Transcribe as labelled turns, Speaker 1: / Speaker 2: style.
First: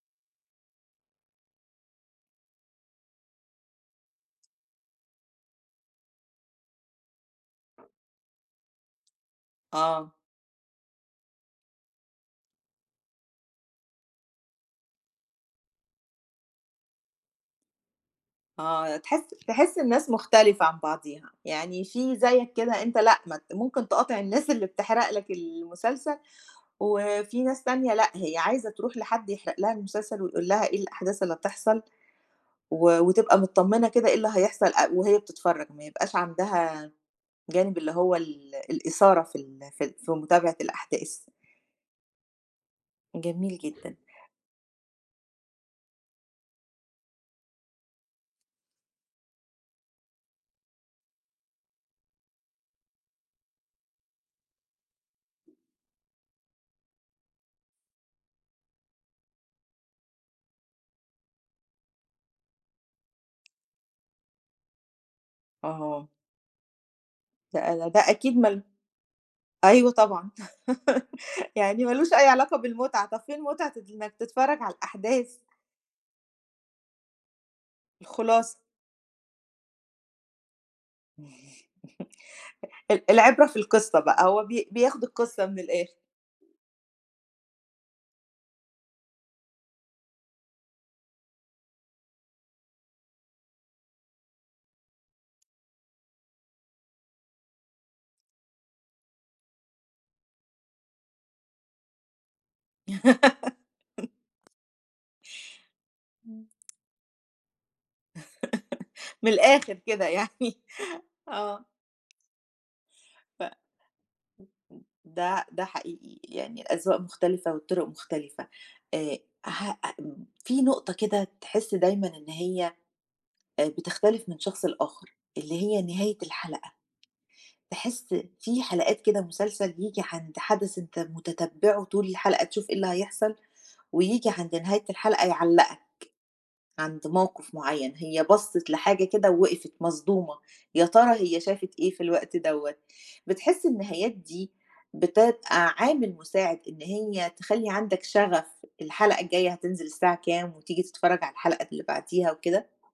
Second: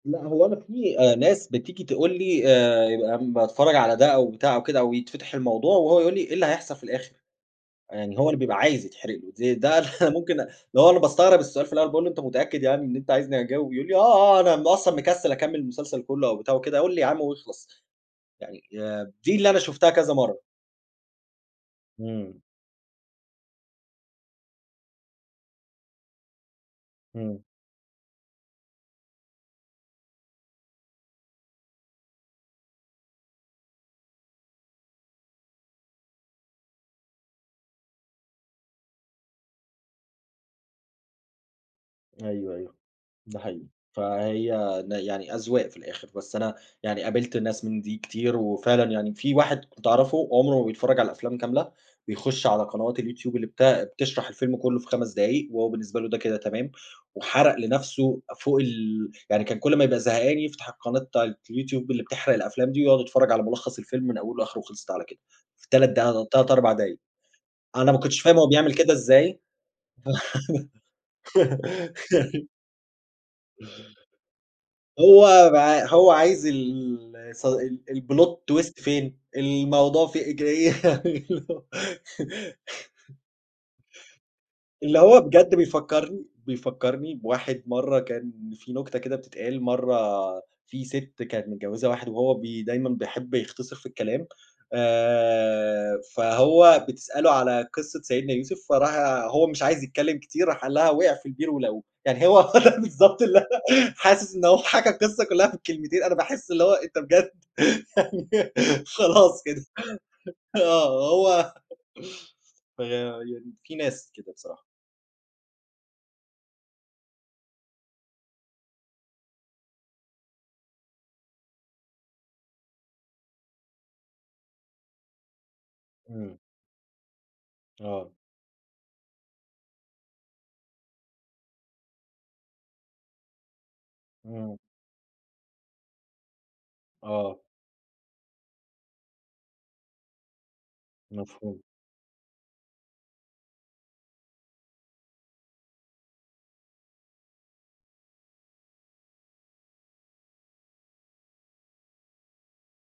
Speaker 1: لأ هو أنا في ناس بتيجي تقول لي، آآ يبقى باتفرّج على ده أو بتاع أو كده أو يتفتح الموضوع، وهو يقول لي: "إيه اللي هيحصل في الآخر؟" يعني هو اللي بيبقى عايز يتحرق له، ز ده أنا
Speaker 2: آه.
Speaker 1: ممكن أ اللي هو أنا باستغرب السؤال في الأول باقول له: "إن أنت متأكد يعني إن أنت عايزني أجاوب" يقول لي: "آه، آه أنا م أصلًا مكسِّل أكمِّل المسلسل كلّه" أو بتاع وكده، "قل لي يا عم واخلَص" يعني
Speaker 2: آه
Speaker 1: آآ
Speaker 2: تحس
Speaker 1: دي اللي أنا
Speaker 2: تحس
Speaker 1: شُفتها
Speaker 2: الناس
Speaker 1: كذا مَرّة.
Speaker 2: مختلفة عن بعضيها، يعني في
Speaker 1: إمم.
Speaker 2: زيك كده أنت لأ م ممكن تقاطع الناس اللي بتحرق لك المسلسل،
Speaker 1: إمم.
Speaker 2: وفي ناس تانية لأ هي عايزة تروح لحد يحرق لها المسلسل ويقول لها إيه الأحداث اللي هتحصل، و وتبقى متطمّنة كده إيه اللي هيحصل أ وهي بتتفرّج، ما يبقاش عندها جانب اللي هو ال الإثارة في ال في ال في متابعة الأحداث.
Speaker 1: أيوه، أيوه، ده
Speaker 2: جميل
Speaker 1: حقيقي،
Speaker 2: جدًا.
Speaker 1: فهي ن يعني أذواق في الآخر، بس أنا يعني قابلت ناس من دي كتير، وفعلًا يعني في واحد كنت أعرفه، عمره ما بيتفرّج على الأفلام كاملة، بيخش على قنوات اليوتيوب اللي بت بتشرح الفيلم كلّه في 5 دقايق، وهو بالنسبة له ده كده تمام، وحرَق لنفْسه فوق ال يعني كان كلّ ما يبقى زهقان يفتح القناة بتاعة اليوتيوب اللي بتحرَق الأفلام دي ويقعد يتفرّج على ملخّص الفيلم من أوله لآخره وخلْصِت على كده، في 3
Speaker 2: أها.
Speaker 1: دقا 3، 4 دقايق،
Speaker 2: لأ، لا
Speaker 1: أنا ما
Speaker 2: ده
Speaker 1: كنتش فاهم
Speaker 2: أكيد
Speaker 1: هو
Speaker 2: ما ل
Speaker 1: بيعمل كده إزاي
Speaker 2: أيوه طبعًا، يعني ما لهوش أي علاقة بالمتعة، طب فين متعة إنك تتفرّج على الأحداث؟
Speaker 1: هو ب هو عايز ال س ال الPlot
Speaker 2: الخلاصة.
Speaker 1: Twist فين، الموضوع في ج
Speaker 2: ال العبرة في القصّة بقى، هو بي
Speaker 1: اللي
Speaker 2: بياخد
Speaker 1: هو
Speaker 2: القصّة
Speaker 1: بجد
Speaker 2: من الآخر.
Speaker 1: بيفكّرني بيفكّرني بواحد مَرّة كان في نكتة كده بتتقال، مَرّة في ست كانت متجوّزة واحد وهو بي دايمًا بيحب يختصِر في الكلام، آآ فهو بتسأله على قصّة سيدنا يوسف فراح هو مش عايز يتكلّم كتير، راح قال لها وقع في البير ولقوه، يعني هو بالضبط اللي أنا حاسس إن هو حكى القصّة كلّها في الكلمتين، أنا
Speaker 2: امم.
Speaker 1: باحس اللي هو أنت بجد!
Speaker 2: من
Speaker 1: خلاص كده
Speaker 2: الآخر كده يعني.
Speaker 1: آه هو.
Speaker 2: آه. ف
Speaker 1: فيعني في ناس كده بصراحة.
Speaker 2: [unintelligible] ده ده حقيقي، يعني الأذواق مختلفة والطُرُق مختلفة، آآ ه أ في نقطة كده تحس دايمًا إن هي، آآ بتختلف من شخص لآخر، اللي هي نهاية
Speaker 1: إمم.
Speaker 2: الحلقة، تحس
Speaker 1: آه.
Speaker 2: في حلقات كده مسلسل ييجي عند حدث أنت متتبعه طول الحلقة تشوف إيه اللي هيحصل، وييجي عند
Speaker 1: إمم.
Speaker 2: نهاية الحلقة يعلّقك، عند
Speaker 1: آه.
Speaker 2: موقف معيّن، هي بصِّت لحاجة كده ووقفت مصدومة، يا ترى هي
Speaker 1: مفهوم.
Speaker 2: شافت إيه في الوقت دوّة! بتحس النهايات دي، بتبقى عامل مساعد إن هي تخلّي عندك شغف الحلقة الجاية هتنزل الساعة كام، وتيجي تتفرّج على الحلقة اللي بعديها وكده؟